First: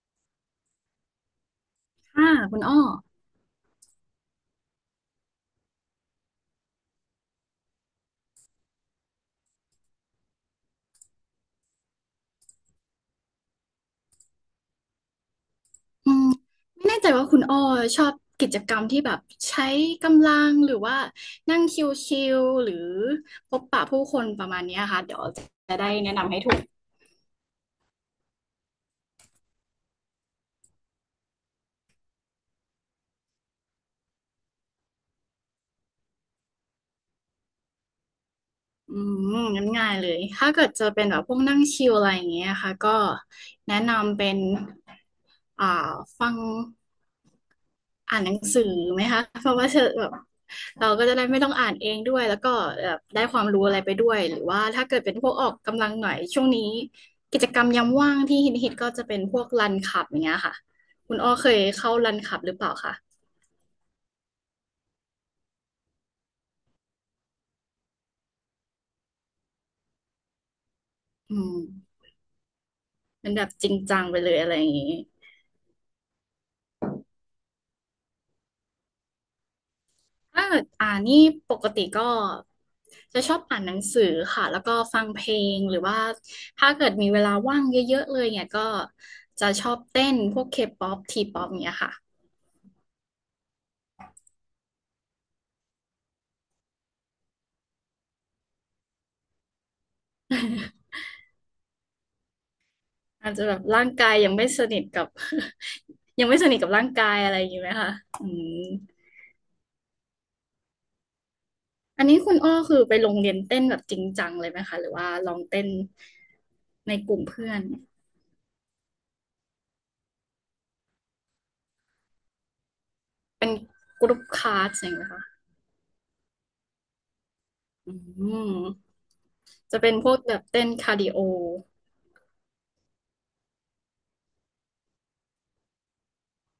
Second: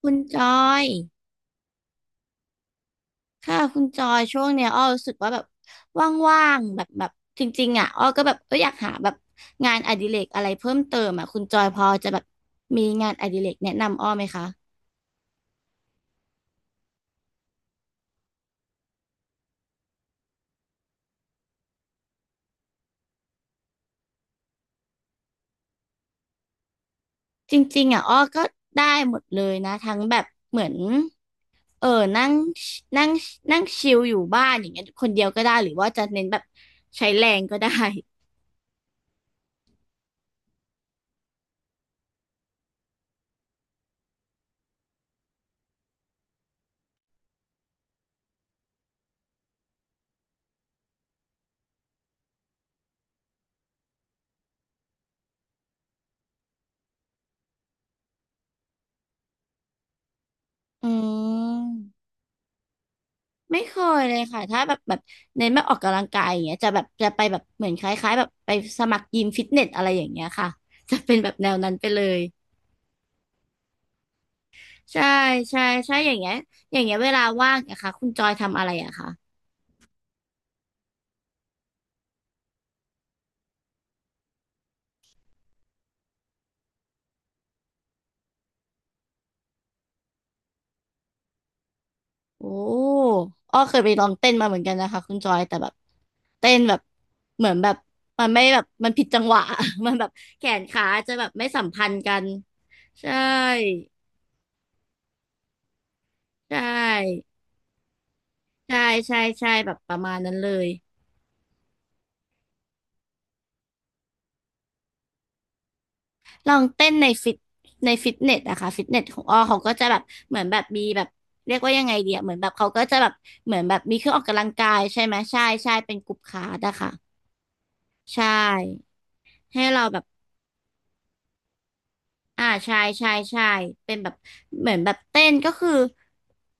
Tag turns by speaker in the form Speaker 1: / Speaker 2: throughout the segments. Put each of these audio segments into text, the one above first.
Speaker 1: คุณจอย
Speaker 2: ค่ะคุณอ้อ
Speaker 1: ค่ะคุณจอยช่วงเนี้ยอ้อรู้สึกว่าแบบว่างๆแบบแบบจริงๆอ่ะอ้อก็แบบอยากหาแบบงานอดิเรกอะไรเพิ่มเติมอ่ะคุณจอยพอจะแบบมีงานอดิเรกแนะนำอ้อไหมคะ
Speaker 2: อืมไม่แน่ใจว่าคุณอ้อชอบกิจกรรมที่แบบใช้กำลังหรือว่านั่งชิลๆหรือพบปะผู้คนประมาณเนี้ยค่ะเดี๋ยวจะได้แนะนำให้ถูก
Speaker 1: จริงๆอ่ะอ้อก็ได้หมดเลยนะทั้งแบบเหมือนเออนั่งนั่งนั่งชิลอยู่บ้านอย่างเงี้ยคนเดียวก็ได้หรือว่าจะเน้นแบบใช้แรงก็ได้
Speaker 2: อืมงั้นง่ายเลยถ้าเกิดจะเป็นแบบพวกนั่งชิลอะไรอย่างเงี้ยค่ะก็แนะนำเป็นอ่าฟัง อ่านหนังสือไหมคะเพราะว่าเธอแบบเราก็จะได้ไม่ต้องอ่านเองด้วยแล้วก็แบบได้ความรู้อะไรไปด้วยหรือว่าถ้าเกิดเป็นพวกออกกำลังหน่อยช่วงนี้กิจกรรมยามว่างที่ฮิตก็จะเป็นพวกรันขับอย่างเงี้ยค่ะ
Speaker 1: อื
Speaker 2: คุณอ้อเคยเข้า
Speaker 1: ม
Speaker 2: รันขับหรือเปล่าคะ
Speaker 1: ไม่เคยเลยค่ะถ้าแบบแบบเน้นแบบออกกำลังกายอย่างเงี้ยจะแบบจะไปแบบเหมือนคล้ายๆแบบไปสมัครยิมฟิตเนสอะไรอย่างเงี้ยค่ะ จะเป็นแบบ
Speaker 2: อื
Speaker 1: แนวนั้นไป
Speaker 2: ม
Speaker 1: เลย
Speaker 2: เป็นแบบจริงจังไปเลยอะไรอย่างงี้
Speaker 1: ใช่ใช่ใช่อย่างเงี้ยอย่างเงี้ยเวลาว่างนะคะคุณจอยทำอะไรอะคะ
Speaker 2: ถ้าเกิดอ่านนี่ปกติก็จะชอบอ่านหนังสือค่ะแล้วก็ฟังเพลงหรือว่าถ้าเกิดมีเวลาว่างเยอะๆเลยเนี่ยก็จะชอบเต้นพวกเคป๊อปทีป๊อปเนี่ยค่ะ
Speaker 1: โอ้อ้อเคยไปลองเต้นมาเหมือนกันนะคะคุณจอยแต่แบบเต้นแบบเหมือนแบบมันไม่แบบมันผิดจังหวะ มันแบบแขนขาจะแบบไม่สัมพันธ์กันใช่
Speaker 2: อาจจะแบบร่างกายยังไม่สนิทกับ ยังไม่ส
Speaker 1: ใช
Speaker 2: นิทกับร่างกาย
Speaker 1: ่
Speaker 2: อะไรอย่างนี้ไหมคะอืม
Speaker 1: ใช่ใช่ใช่แบบประมาณนั้นเลย
Speaker 2: อันนี้คุณอ้อคือไปโรงเรียนเต้นแบบจริงจังเลยไหมคะหรือว่าลองเต้น
Speaker 1: ลองเต้น
Speaker 2: ในกลุ่มเพื่อน
Speaker 1: ในฟิตเนสอะค่ะฟิตเนสของอ้อเขาก็จะแบบเหมือนแบบมีแบบเรียกว่ายังไงเดียเหมือนแบบเขาก็จะแบบ
Speaker 2: เป็น
Speaker 1: เหมือนแบบมีเค
Speaker 2: ก
Speaker 1: รื่องอ
Speaker 2: รุ๊ป
Speaker 1: อก
Speaker 2: ค
Speaker 1: กำลัง
Speaker 2: ลา
Speaker 1: กา
Speaker 2: ส
Speaker 1: ย
Speaker 2: อย่าง
Speaker 1: ใช่
Speaker 2: เงี้ย
Speaker 1: ไหม
Speaker 2: ค่ะ
Speaker 1: ใช่ใช่เป็นกลุ่มคลาสอะค่ะ
Speaker 2: อื
Speaker 1: ใช่
Speaker 2: ม
Speaker 1: ให้
Speaker 2: จะ
Speaker 1: เรา
Speaker 2: เป็น
Speaker 1: แบบ
Speaker 2: พวกแบบเต้นคาร์ดิโอ
Speaker 1: อ่าใช่ใช่ใช่เป็นแบบเหมือนแบบเต้นก็คือ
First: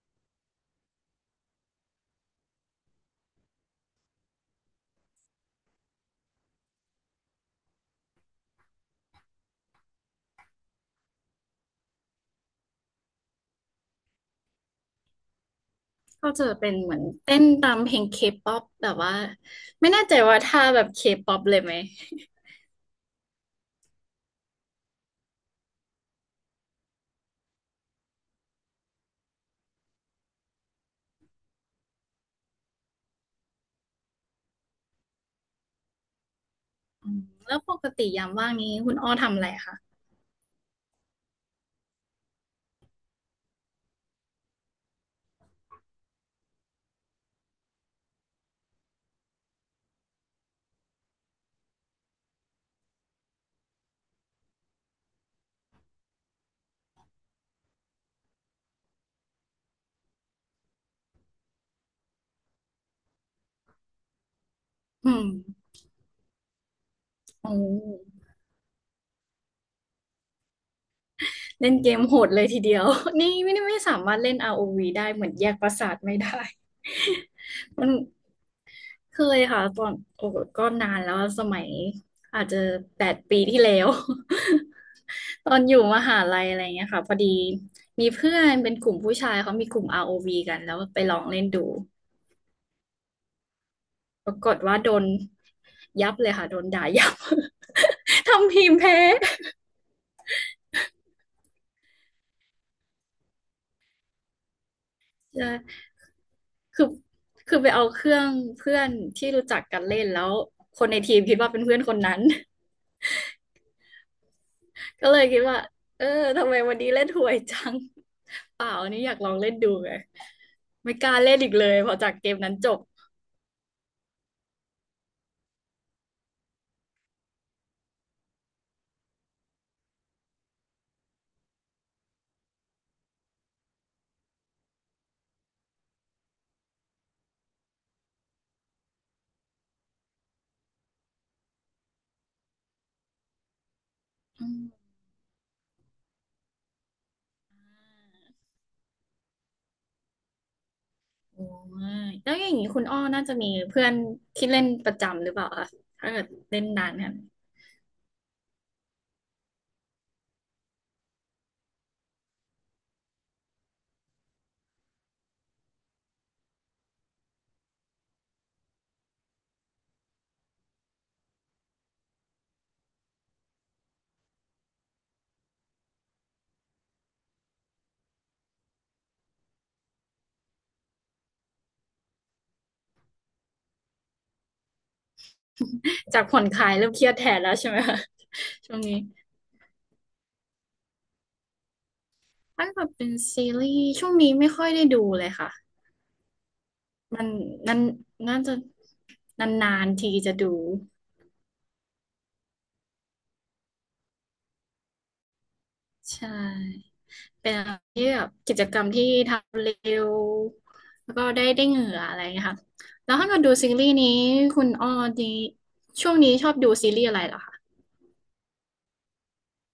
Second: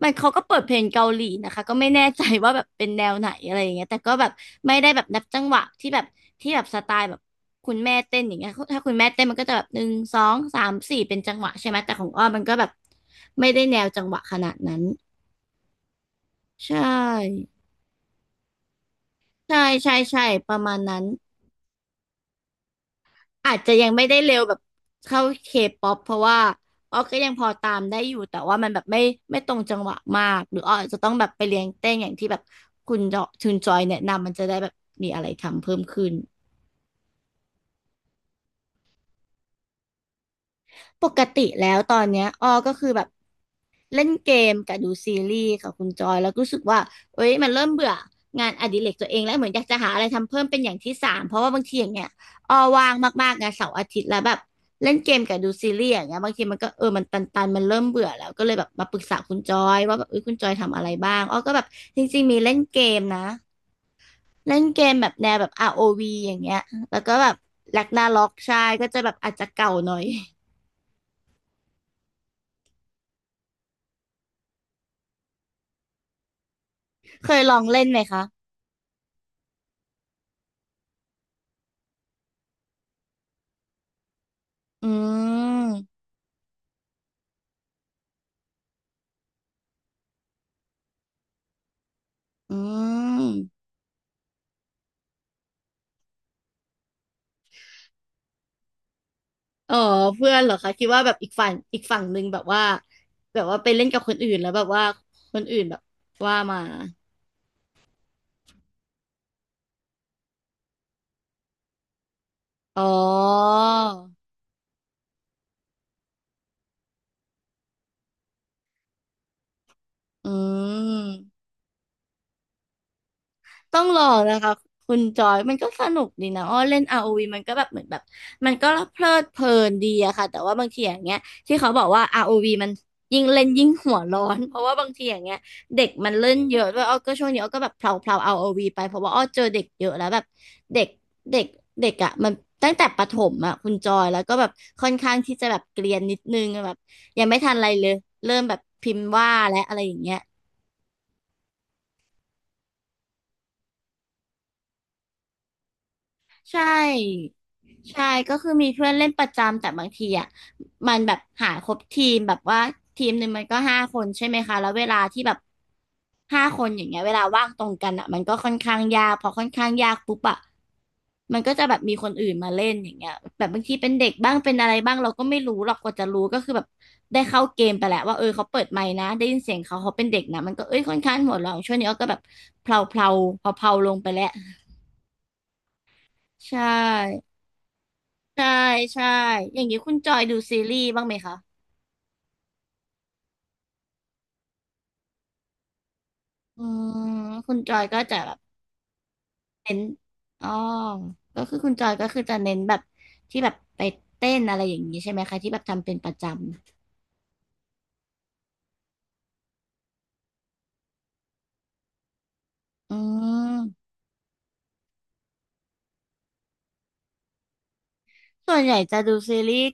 Speaker 1: มันเขาก็เปิดเพลงเกาหลีนะคะก็ไม่แน่ใจว่าแบบเป็นแนวไหนอะไรอย่างเงี้ยแต่ก็แบบไม่ได้แบบนับจังหวะที่แบบที่แบบสไตล์แบบคุณแม่เต้นอย่างเงี้ยถ้าคุณแม่เต้นมันก็จะแบบหนึ่งสองสามสี่เป็นจังหวะใช่ไหมแต่ของอ้อมมันก็แบบไม่ได้แนวจังหวะขนาดนั้น
Speaker 2: ก็จะ
Speaker 1: ใช
Speaker 2: เป็นเหมือนเต้น
Speaker 1: ่
Speaker 2: ตามเพลงเคป๊อปแต่ว่า
Speaker 1: ใช่
Speaker 2: ไม่
Speaker 1: ใช่
Speaker 2: แน่ใจ
Speaker 1: ใช่
Speaker 2: ว่า
Speaker 1: ประ
Speaker 2: ท่า
Speaker 1: มาณ
Speaker 2: แบบ
Speaker 1: นั้
Speaker 2: เค
Speaker 1: น
Speaker 2: ป๊อปเลยไหม
Speaker 1: อาจจะยังไม่ได้เร็วแบบเข้าเคป๊อปเพราะว่าอ้อก็ยังพอตามได้อยู่แต่ว่ามันแบบไม่ตรงจังหวะมากหรืออ้ออาจจะต้องแบบไปเรียนเต้นอย่างที่แบบคุณจอชุนจอยแนะนำมันจะได้แบบมีอะไรทำเพิ่มขึ้น
Speaker 2: อืมแล้วปกติยามว่างนี้คุณอ้อทำอะไรคะ
Speaker 1: ปกติแล้วตอนเนี้ยอ้อก็คือแบบ เล่นเกมกับดูซีรีส์ค่ะคุณจอยแล้วก็รู้สึกว่าเอ้ยมันเริ่มเบื่องานอดิเรกตัวเองแล้วเหมือนอยากจะหาอะไรทำเพิ่มเป็นอย่างที่สามเพราะว่าบางทีอย่างเงี้ยออว่างมากๆนะเสาร์อาทิตย์แล้วแบบเล่นเกมกับดูซีรีส์อย่างเงี้ยบางทีมันก็มันตันๆมันเริ่มเบื่อแล้วก็เลยแบบมาปรึกษาคุณจอยว่าแบบเอ้ยคุณจอยทำอะไรบ้างอ้อก็แบบจริงๆมีเล่นเกมนะเล่นเกมแบ
Speaker 2: อื
Speaker 1: บ
Speaker 2: ม
Speaker 1: แนวแบบ ROV อวีอย่างเงี้ยแล้วก็แบบ
Speaker 2: โอ้
Speaker 1: แลกนาล็อก
Speaker 2: อ
Speaker 1: ใช่ก็จะแบบอาจจะเก่าหน่อย
Speaker 2: เล่นเกมโหดเลยทีเดียว นี่ไม่ได้ไม่สามารถเล่น ROV ได้เหมือนแยกประสาทไม่ได้
Speaker 1: เคยลอง เล่
Speaker 2: มั
Speaker 1: น
Speaker 2: น
Speaker 1: ไหมคะ
Speaker 2: เคยค่ะตอนโอ้ก็นานแล้วสมัยอาจจะ8 ปีที่แล้ว
Speaker 1: อื
Speaker 2: ตอนอยู่ม
Speaker 1: ม
Speaker 2: หาลัยอะไรเงี้ยค่ะพอดีมีเพื่อนเป็นกลุ่มผู้ชายเขามีกลุ่ม ROV กันแล้วไปลองเล่นดู
Speaker 1: อืม
Speaker 2: ปรากฏว่าโดนยับเลยค่ะโดนด่ายับ ทำทีมแพ้
Speaker 1: อ๋อเพื่อนเหรอคะคิดว่าแบบอีกฝั่งอีกฝั่งหนึ่งแบบว่าแบบว่าไปเล่นกับคนอื่นแล้วแบบว่าคนอื่นแบบ ว่ามา
Speaker 2: คือคือไปเอาเครื่องเพื่อนที่รู้จักกันเล่นแล้วคนในทีมคิดว่าเป็นเพื่อนคนนั้น
Speaker 1: อ๋อ
Speaker 2: ก็เลยคิดว่าเออทำไมวันนี้เล่นหวยจัง เปล่าอันนี้อยากลองเล่นดูไง
Speaker 1: อื
Speaker 2: ไม่กล้าเล่น
Speaker 1: ม
Speaker 2: อีกเลยพอจากเกมนั้นจบ
Speaker 1: ต้องลองนะคะคุณจอยมันก็สนุกดีนะอ้อเล่น r วีมันก็แบบเหมือนแบบมันก็เพลิดเพลินดีอะค่ะแต่ว่าบางทีอย่างเงี้ยที่เขาบอกว่าอาร์โอว v มันยิ่งเล่นยิ่งหัวร้อนเพราะว่าบางทีอย่างเงี้ยเด็กมันเล่นเยอะด้วยอ้อก็ช่วงนี้อ้อก็แบบเพลาเพลา r วีไปเพราะว่าอ้อเจอเด็กเยอะแล้วแบบเด็กเด็กเด็กอะมันตั้งแต่ประถมอะคุณจอยแล้วก็แบ
Speaker 2: อื
Speaker 1: บ
Speaker 2: ม
Speaker 1: ค่อนข้างที่จะแบบเกรียนนิดนึงแบบยังไม่ทันอะไรเลยเริ่มแบบพิมพ์ว่าและอะไรอย่างเงี้ย
Speaker 2: โอ้ยแล้วอย่างนี้คุณอ้อน่าจะมีเพื่อนที่เล่นประจำหรือเปล่าคะถ้าเกิด
Speaker 1: ใช
Speaker 2: เล่นนานกัน
Speaker 1: ่ใช่ก็คือมีเพื่อนเล่นประจำแต่บางทีอ่ะมันแบบหาครบทีมแบบว่าทีมหนึ่งมันก็ห้าคนใช่ไหมคะแล้วเวลาที่แบบห้าคนอย่างเงี้ยเวลาว่างตรงกันอ่ะมันก็ค่อนข้างยากพอค่อนข้างยากปุ๊บอ่ะมันก็จะแบบมีคนอื่นมาเล่นอย่างเงี้ยแบบบางทีเป็นเด็กบ้างเป็นอะไรบ้างเราก็ไม่รู้หรอกกว่าจะรู้ก็คือแบบได้เข้าเกมไปแหละว่าเออเขาเปิดไมค์นะได้ยินเสียงเขาเขาเป็นเด็กนะมันก็เอ้ยค่อนข้างหัวเราะช่วงนี้อ้อก็แบบเพลาเพลาพอเพลาๆลงไปแล้ว
Speaker 2: จากผ่อน
Speaker 1: ใช
Speaker 2: คลายเริ่มเครียดแท
Speaker 1: ่
Speaker 2: นแล้วใช่ไหมคะ
Speaker 1: ใช่
Speaker 2: ช่วงนี้
Speaker 1: ใช่ อย่างนี้คุณจอยดูซีรีส์บ้างไหมคะ
Speaker 2: ถ้าเกิดเป็นซีรีส์ช่วงนี้ไม่ค่อยได้ดูเลยค่ะ
Speaker 1: อืม
Speaker 2: มัน
Speaker 1: คุณจอ
Speaker 2: นั้น
Speaker 1: ยก็จะแบ
Speaker 2: น่า
Speaker 1: บ
Speaker 2: จะ
Speaker 1: เน้
Speaker 2: นา
Speaker 1: น
Speaker 2: นๆทีจะ
Speaker 1: อ๋อ
Speaker 2: ดู
Speaker 1: ก็คือคุณจอยก็คือจะเน้นแบบที่แบบไปเต้นอะไรอย่างนี้ใช่ไหมคะที่แบบทำเป็นประ
Speaker 2: ใช
Speaker 1: จ
Speaker 2: ่เป็นอะไรที่แบบกิจกรรมที่ทำเร็วแล้วก็ได้ได้เหงื่ออะไรอย่างเงี้ยค่ะ
Speaker 1: ำอื
Speaker 2: แล้วถ้ามาดูซี
Speaker 1: ม
Speaker 2: รีส์นี้คุณอ้อดีช่วงนี้ชอบดูซีรีส์อะไรเหรอคะ
Speaker 1: ส่วนใหญ่จะดูซีรีส์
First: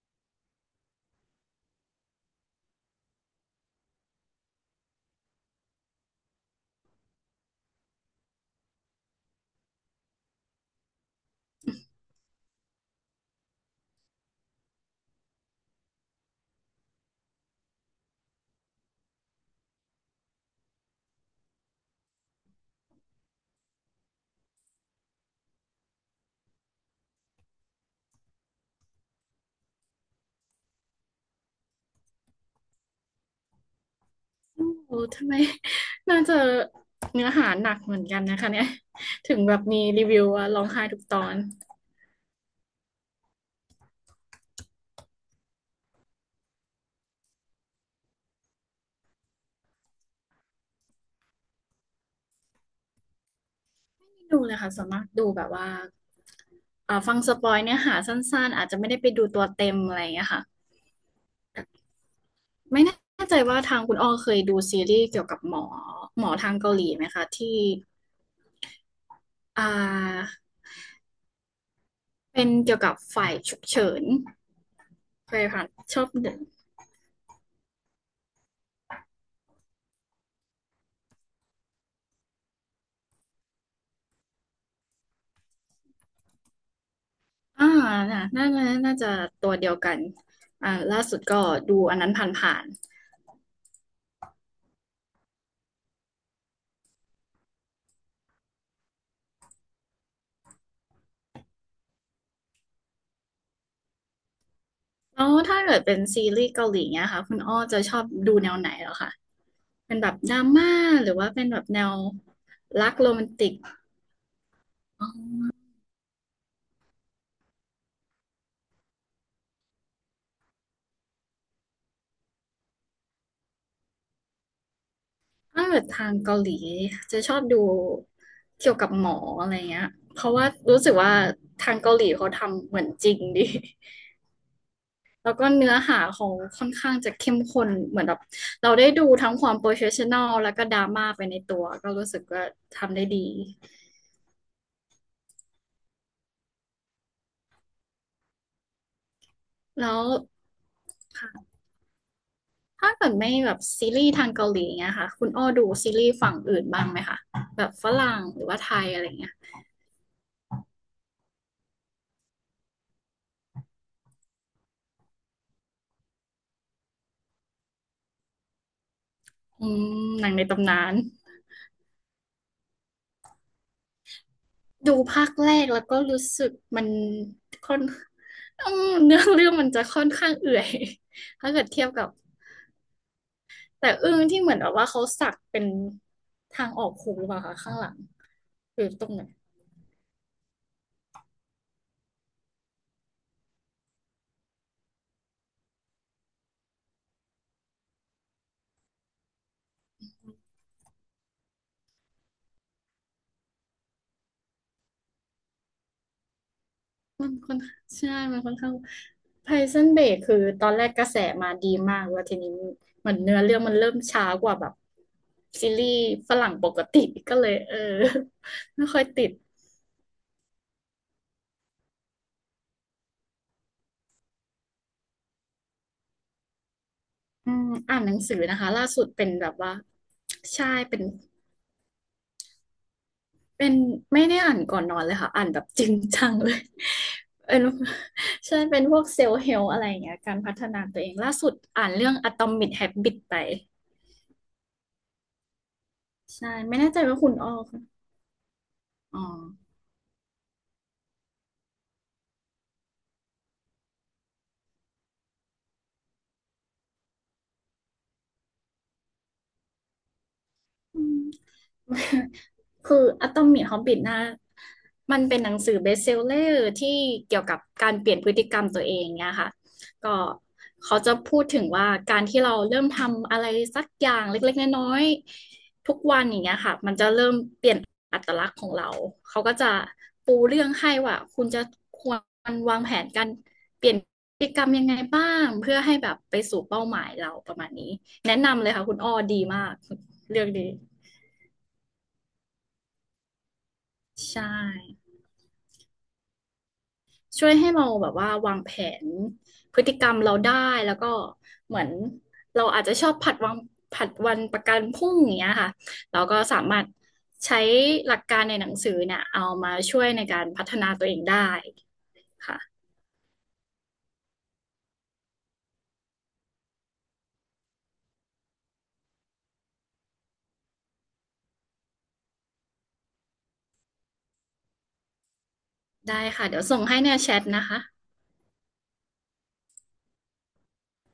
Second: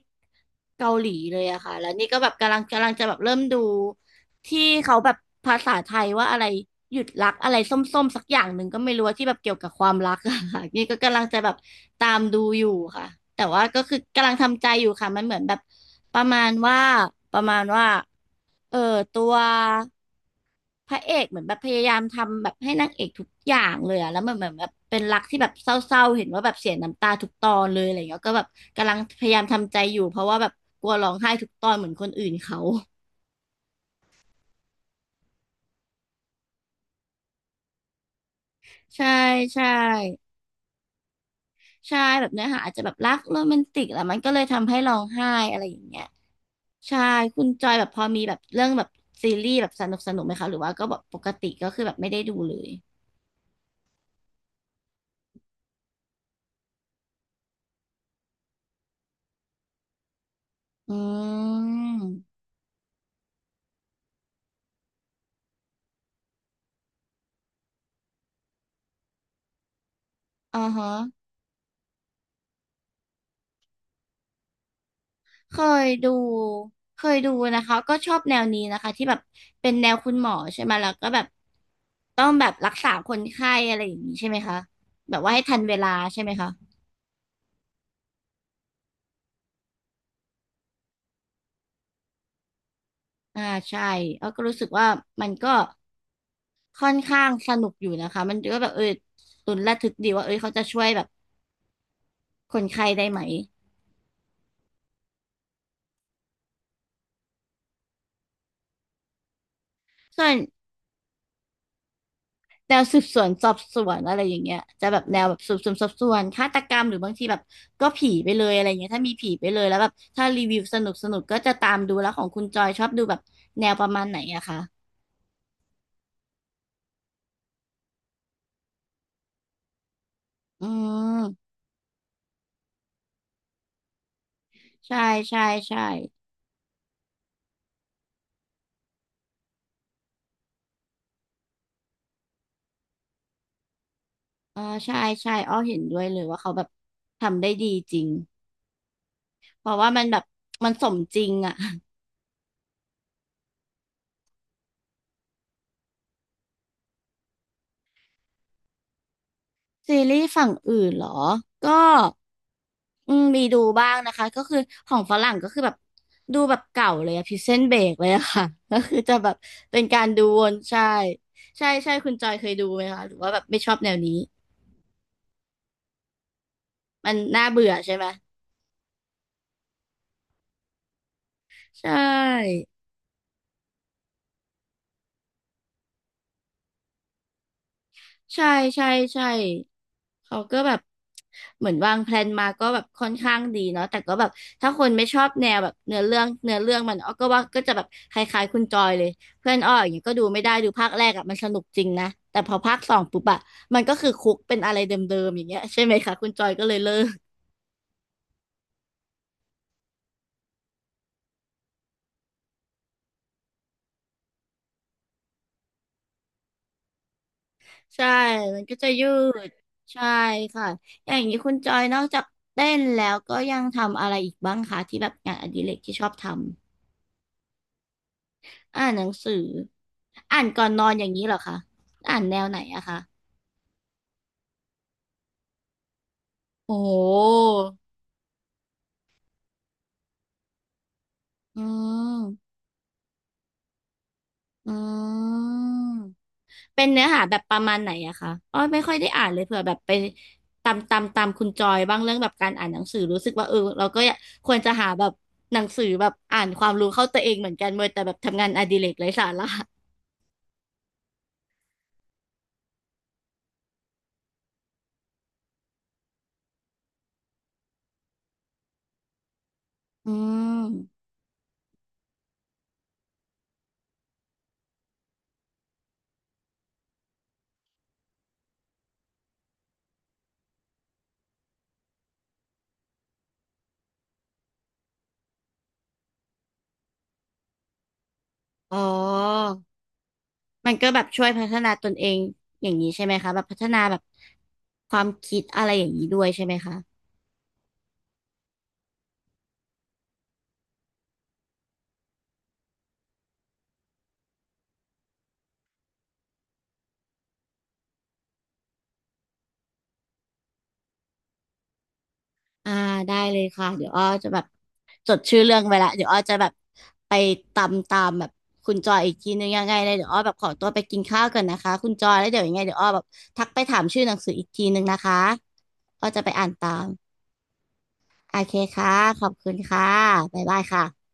Speaker 1: เกาหลีเลยอะค่ะ แล้วนี่ก็แบบกำลังจะแบบเริ่มดูที่เขาแบบภาษาไทยว่าอะไรหยุดรักอะไรส้มๆสักอย่างหนึ่งก็ไม่รู้ว่าที่แบบเกี่ยวกับความรักอะค่ะ นี่ก็กำลังจะแบบตามดูอยู่ค่ะ แต่ว่าก็คือกำลังทำใจอยู่ค่ะ มันเหมือนแบบประมาณว่าประมาณว่าเออตัว พระเอกเหมือนแบบพยายามทำแบบให้นางเอกทุกอย่างเลยอะแล้วมันเหมือนแบบเป็นรักที่แบบเศร้าๆเห็นว่าแบบเสียน้ำตาทุกตอนเลยอะไรเงี้ยก็แบบกำลังพยายามทำใจอยู่เพราะว่าแบบกลัวร้องไห้ทุกตอนเหมือนคนอื่นเขา
Speaker 2: โอ้ทำไม น่าจะเนื้อหาหนักเหมือนกันนะคะเนี่ย
Speaker 1: ใช่
Speaker 2: ถึงแบบ
Speaker 1: ใช่
Speaker 2: มีรีวิวว่าร้องไห้ทุกตอน
Speaker 1: ใช่แบบเนื้อหาอาจจะแบบรักโรแมนติกแหละมันก็เลยทำให้ร้องไห้อะไรอย่างเงี้ยใช่คุณจอยแบบพอมีแบบเรื่องแบบซีรีส์แบบสนุกไหมคะหรือว่าก็แบบปกติก็คือแบบไม่ได้ดูเลย
Speaker 2: ไม่ดูเลยค่ะส่วนมากดูแบบว่าฟังสปอยเนื้อหาสั้นๆอาจจะไม่ได้ไปดูตัวเต็มอะไรอย่างเงี้ยค่ะ
Speaker 1: อืม
Speaker 2: ไม่แน่ใจว่าทางคุณอ้อเคยดูซีรีส์เกี่ยวกับหมอทางเกาหลีไหมคะที่อ่า
Speaker 1: อ่าฮะ
Speaker 2: เป็นเกี่ยวกับฝ่ายฉุกเฉินเคย
Speaker 1: เค
Speaker 2: ผ่าน
Speaker 1: ย
Speaker 2: ชอบ
Speaker 1: ดู
Speaker 2: เดิน
Speaker 1: เคยดูนะคะก็ชอบแนวนี้นะคะที่แบบเป็นแนวคุณหมอใช่ไหมแล้วก็แบบต้องแบบรักษาคนไข้อะไรอย่างนี้ใช่ไหมคะแบบว่าให้ทันเวลาใช่ไหมคะ
Speaker 2: อ่าน่ะน่าน่าน่าจะตัวเดียวกันล่าสุดก็ดูอันนั้นผ่าน
Speaker 1: อ่าใช่แล้วก็รู้สึกว่ามันก็ค่อนข้างสนุกอยู่นะคะมันก็แบบลุ้นระทึกดีว่าเอยเขาจะช่วยแบบคนไข้ได้ไหม
Speaker 2: ๆแล้วถ้าเกิดเป็นซีรีส์เกาหลีเนี่ยค่ะคุณอ้อจะชอบดูแนวไหนเหรอคะเป็นแบบ
Speaker 1: ส่ว
Speaker 2: ด
Speaker 1: น
Speaker 2: ราม่าหรือว่าเป็นแบบแนว
Speaker 1: แนว
Speaker 2: รัก
Speaker 1: สืบ
Speaker 2: โร
Speaker 1: ส
Speaker 2: แม
Speaker 1: วน
Speaker 2: น
Speaker 1: ส
Speaker 2: ติ
Speaker 1: อ
Speaker 2: ก
Speaker 1: บสวนอะไรอย่างเงี้ยจะแบบแนวแบบสืบสวนสอบสวนฆาตกรรมหรือบางทีแบบก็ผีไปเลยอะไรอย่างเงี้ยถ้ามีผีไปเลยแล้วแบบถ้ารีวิวสนุกก็จะตามดูแล้วของคุณจอยชอบดูแบบแนวประมาณไหนอะคะ
Speaker 2: ถ้าเกิดทางเกาหลีจะชอบดูเกี่ยวกับหมออะไรเงี้ยเพราะว่า
Speaker 1: อื
Speaker 2: รู้สึกว่า
Speaker 1: ม
Speaker 2: ทางเกาหลีเขาทำเหมือนจริงดี
Speaker 1: ใช่
Speaker 2: แล้ว
Speaker 1: ใช่
Speaker 2: ก็เนื้อ
Speaker 1: ใช่
Speaker 2: หาเขาค่อนข้างจะเข้มข้นเหมือนแบบเราได้ดูทั้งความโปรเฟชชั่นอลแล้วก็ดราม่าไปในตัวก็รู้สึกว่าทำได้ดี
Speaker 1: อ่าใช่ใช่อ้อเห็นด้วยเลยว่าเขาแบบทำได้ดีจริงเพราะ
Speaker 2: แล้
Speaker 1: ว่ามั
Speaker 2: ว
Speaker 1: นแบบมันสมจริง
Speaker 2: ค่ะ
Speaker 1: อะ
Speaker 2: ถ้าเกิดไม่แบบซีรีส์ทางเกาหลีเงี้ยค่ะคุณอ้อดูซีรีส์ฝั่งอื่นบ้างไหมคะแบบฝรั่งหรือว่าไทยอะไรเงี้ย
Speaker 1: ซีรีส์ฝั่งอื่นเหรอ ก็อืมมีดูบ้างนะคะ ก็คือของฝรั่งก็คือแบบดูแบบเก่าเลยอะพิเซนเบกเลยอะค่ะ ก็คือจะแบบ
Speaker 2: อื
Speaker 1: เป็นการ
Speaker 2: ม
Speaker 1: ดู
Speaker 2: หนัง
Speaker 1: ว
Speaker 2: ใน
Speaker 1: น
Speaker 2: ตำ
Speaker 1: ใช่
Speaker 2: นาน
Speaker 1: ใช่คุณจอยเคยดูไหมคะ หรือว่าแบบไม่ชอบแนวนี้
Speaker 2: ดูภาคแรกแล้วก็รู้สึกมัน
Speaker 1: มันน่าเบื่อ
Speaker 2: ค่อน
Speaker 1: ใช่ไหม
Speaker 2: อืมเนื้อเรื่องมันจะค่อนข้างเอื่อย ถ้าเกิดเที
Speaker 1: ใช
Speaker 2: ยบกับ
Speaker 1: ่
Speaker 2: แต่อึ้งที่เหมือนแบบว่าเขาสักเป็นทางออกหูหรือเปล่าคะข้างหลัง
Speaker 1: ใช่
Speaker 2: หรื
Speaker 1: ใช่
Speaker 2: อตรงไหน
Speaker 1: ใช่เขาก็แบบเหมือนวางแพลนมาก็แบบค่อนข้างดีเนาะแต่ก็แบบถ้าคนไม่ชอบแนวแบบเนื้อเรื่องมันอ้อก็ว่าก็จะแบบคล้ายๆคุณจอยเลยเพื่อนอ้ออย่างเงี้ยก็ดูไม่ได้ดูภาคแรกอะมันสนุกจริงนะแต่พอภาคสองปุ๊บอะมันก็คือคุกเป็นอะไรเดิมๆอย่างเงี้ยใช่ไหมคะคุณจอยก็เลยเลิก
Speaker 2: มันค่อนใช่มันค่อนข้างไพซันเบกคือตอนแรกกระแสมาดีมากแล้วทีนี้เหมือนเนื้อเรื่องมันเริ่มช้ากว่าแบบซีรีส์ฝรั่งปกติก็เลยเออ
Speaker 1: ใช่มันก็
Speaker 2: ไม่
Speaker 1: จะ
Speaker 2: ค่อย
Speaker 1: ยื
Speaker 2: ติด
Speaker 1: ดใช่ค่ะอย่างนี้คุณจอยนอกจากเต้นแล้วก็ยังทำอะไรอีกบ้างคะที่แบบงานอดิเรกที่ชอบทำ
Speaker 2: อืมอ่านหนังสือนะคะ
Speaker 1: อ่า
Speaker 2: ล่า
Speaker 1: นห
Speaker 2: สุ
Speaker 1: นั
Speaker 2: ด
Speaker 1: ง
Speaker 2: เป็
Speaker 1: สื
Speaker 2: น
Speaker 1: อ
Speaker 2: แบบว่า
Speaker 1: อ่านก่อ
Speaker 2: ใช่
Speaker 1: นนอน
Speaker 2: เป็
Speaker 1: อ
Speaker 2: น
Speaker 1: ย่างนี้เหรอคะอ่านแนวไหนอะคะ
Speaker 2: เป็นไม่ได้อ่านก่อนนอนเลยค่ะอ่านแบบจริงจังเลย
Speaker 1: โอ้โ
Speaker 2: เป็
Speaker 1: ห
Speaker 2: นใช่เป็นพวกเซลล์เฮลอะไรอย่างเงี้ยการพัฒนาตัวเองล่าสุด
Speaker 1: อื
Speaker 2: อ่านเรื่อง
Speaker 1: ม
Speaker 2: Atomic Habits ไป
Speaker 1: อืม
Speaker 2: ใช่ไม่
Speaker 1: เป็น
Speaker 2: แน่ใจ
Speaker 1: เนื้อ
Speaker 2: ว่า
Speaker 1: หา
Speaker 2: คุณ
Speaker 1: แบบ
Speaker 2: อ้อ
Speaker 1: ประมาณไหน
Speaker 2: ค่ะ
Speaker 1: อะคะอ้อไม่ค่อยได้
Speaker 2: อ๋อ
Speaker 1: อ่านเลยเผื่อแบบไปตามคุณจอยบ้างเรื่องแบบการอ่านหนังสือรู้สึกว่าเราก็อยากควรจะหาแบบหนังสือแบบอ่านความรู้เข้าตัวเองเหมือนกันเมื่อแต่แบบทำงานอดิเรกไร้สาระ
Speaker 2: อืม คืออ t ตอมิ h ฮอบบินะมันเป็นหนังสือเบสเซลเลอร์ที่เกี่ยวกับการเปลี่ยนพฤติกรรมตัวเองเนี่ยค่ะ
Speaker 1: อื
Speaker 2: ก็เขา
Speaker 1: ม
Speaker 2: จะพูดถึงว่าการที่เราเริ่มทำอะไรสักอย่างเล็กๆน้อยๆทุกวันอย่างเงี้ยค่ะมันจะเริ่มเปลี่ยนอัตลักษณ์ของเราเขาก็จะปูเรื่องให้ว่าคุณจะควรวางแผนการเปลี่ยนพฤติกรรมยังไงบ้างเพื่อให้แบบไปสู่เป้าหมายเราประมาณนี้แนะนำเลย
Speaker 1: อ๋
Speaker 2: ค่ะคุณอ้อดี
Speaker 1: อ
Speaker 2: มากเรื่องดี
Speaker 1: มันก็แบบช่วยพัฒนาตนเองอย่างนี้ใช่ไหมคะแบบพัฒนาแบบ
Speaker 2: ใช่
Speaker 1: ความคิดอะไรอย่างนี้ด้วยใช่ไหมคะ
Speaker 2: ช่วยให้เราแบบว่าวางแผนพฤติกรรมเราได้แล้วก็เหมือนเราอาจจะชอบผัดวางผัดวันประกันพรุ่งอย่างเงี้ยค่ะเราก็สามารถใช้หลักการในหนังสือเนี่ยเอามาช่วยในการพัฒนาตัวเองได้
Speaker 1: อ่า
Speaker 2: ค่ะ
Speaker 1: ได้เลยค่ะเดี๋ยวอ้อจะแบบจดชื่อเรื่องไว้ละเดี๋ยวอ้อจะแบบไปตามแบบคุณจอยอีกทีนึงยังไงเลยเดี๋ยวอ้อแบบขอตัวไปกินข้าวก่อนนะคะคุณจอยแล้วเดี๋ยวยังไงเดี๋ยวอ้อแบบทักไปถามชื่อหนังสืออีกทีนึงนะคะอ้อ
Speaker 2: ได้
Speaker 1: จะไปอ่า
Speaker 2: ค่ะ
Speaker 1: น
Speaker 2: เดี๋ยว
Speaker 1: ตา
Speaker 2: ส่ง
Speaker 1: ม
Speaker 2: ให้ในแชทนะคะ
Speaker 1: โอเคค่ะขอบคุณค่ะบ๊ายบายค่ะ